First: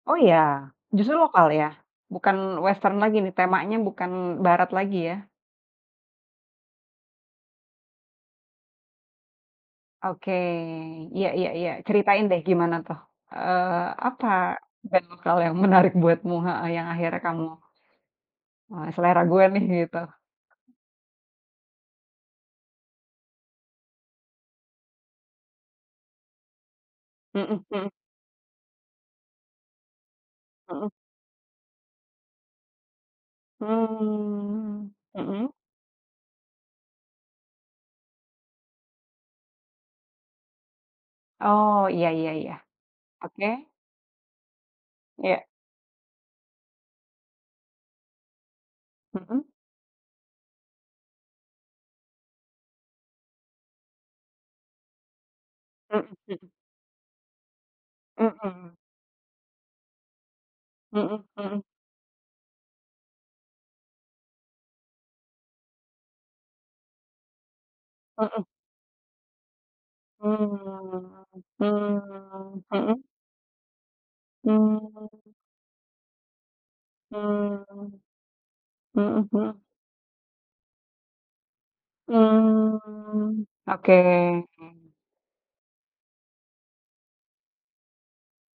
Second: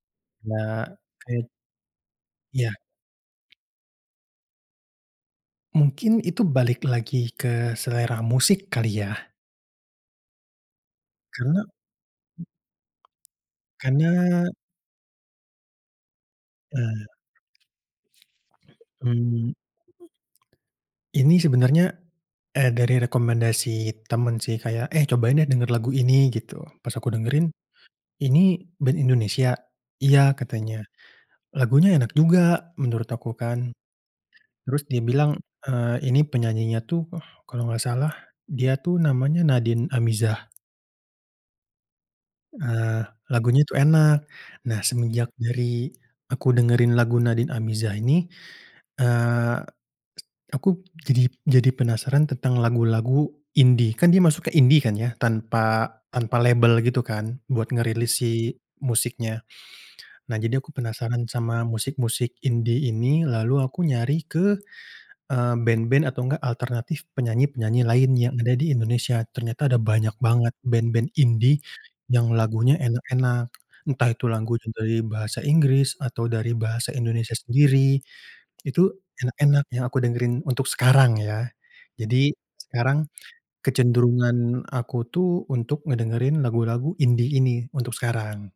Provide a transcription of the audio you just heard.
Oh ya? Nak Justru ke lokal ya, bukan Iya. western lagi nih, temanya bukan barat lagi ya? Mungkin itu balik lagi ke selera musik kali ya? Oke. Iya iya Karena iya, ceritain deh gimana tuh, eee, Karena apa, band lokal yang menarik buatmu heeh, yang Eee akhirnya kamu, eee, "selera gue Mmm. nih" gitu. Ini sebenarnya, eee, dari rekomendasi teman sih kayak, "Eh cobain deh dengar lagu ini," gitu. Pas aku dengerin, Mhm mhm. "Ini band Indonesia?", "Iya," katanya. Mhm. Lagunya enak juga, menurut aku kan. Terus Mmm, dia bilang, mhm. eee, "Ini penyanyinya tuh, kalau nggak salah dia tuh namanya Nadin Amizah." Oh, iya iya iya, Ah, oke. lagunya tuh enak. Nah semenjak Iya. dari aku dengerin lagu Nadin Amizah ini, Mhm. eee, aku jadi jadi penasaran tentang lagu-lagu indie, kan dia masuk ke indie kan ya, tanpa Mhm tanpa mhm. label gitu kan, buat ngerilis si Mhm. musiknya. Nah jadi aku penasaran Mhm mhm. sama musik-musik indie ini, lalu aku nyari ke, eee, band-band atau enggak alternatif penyanyi-penyanyi lain, yang Mhm. ada di Indonesia. Ternyata ada banyak banget band-band Mmm indie, yang mmm, lagunya mhm. enak-enak. Entah itu lagunya dari Mmm. bahasa Inggris, atau dari bahasa Indonesia Mmm. sendiri, itu Mhm mhm. enak-enak yang aku dengerin untuk sekarang ya. Jadi, sekarang Mmm, oke. kecenderungan aku untuk ngedengerin lagu-lagu indie ini, untuk sekarang.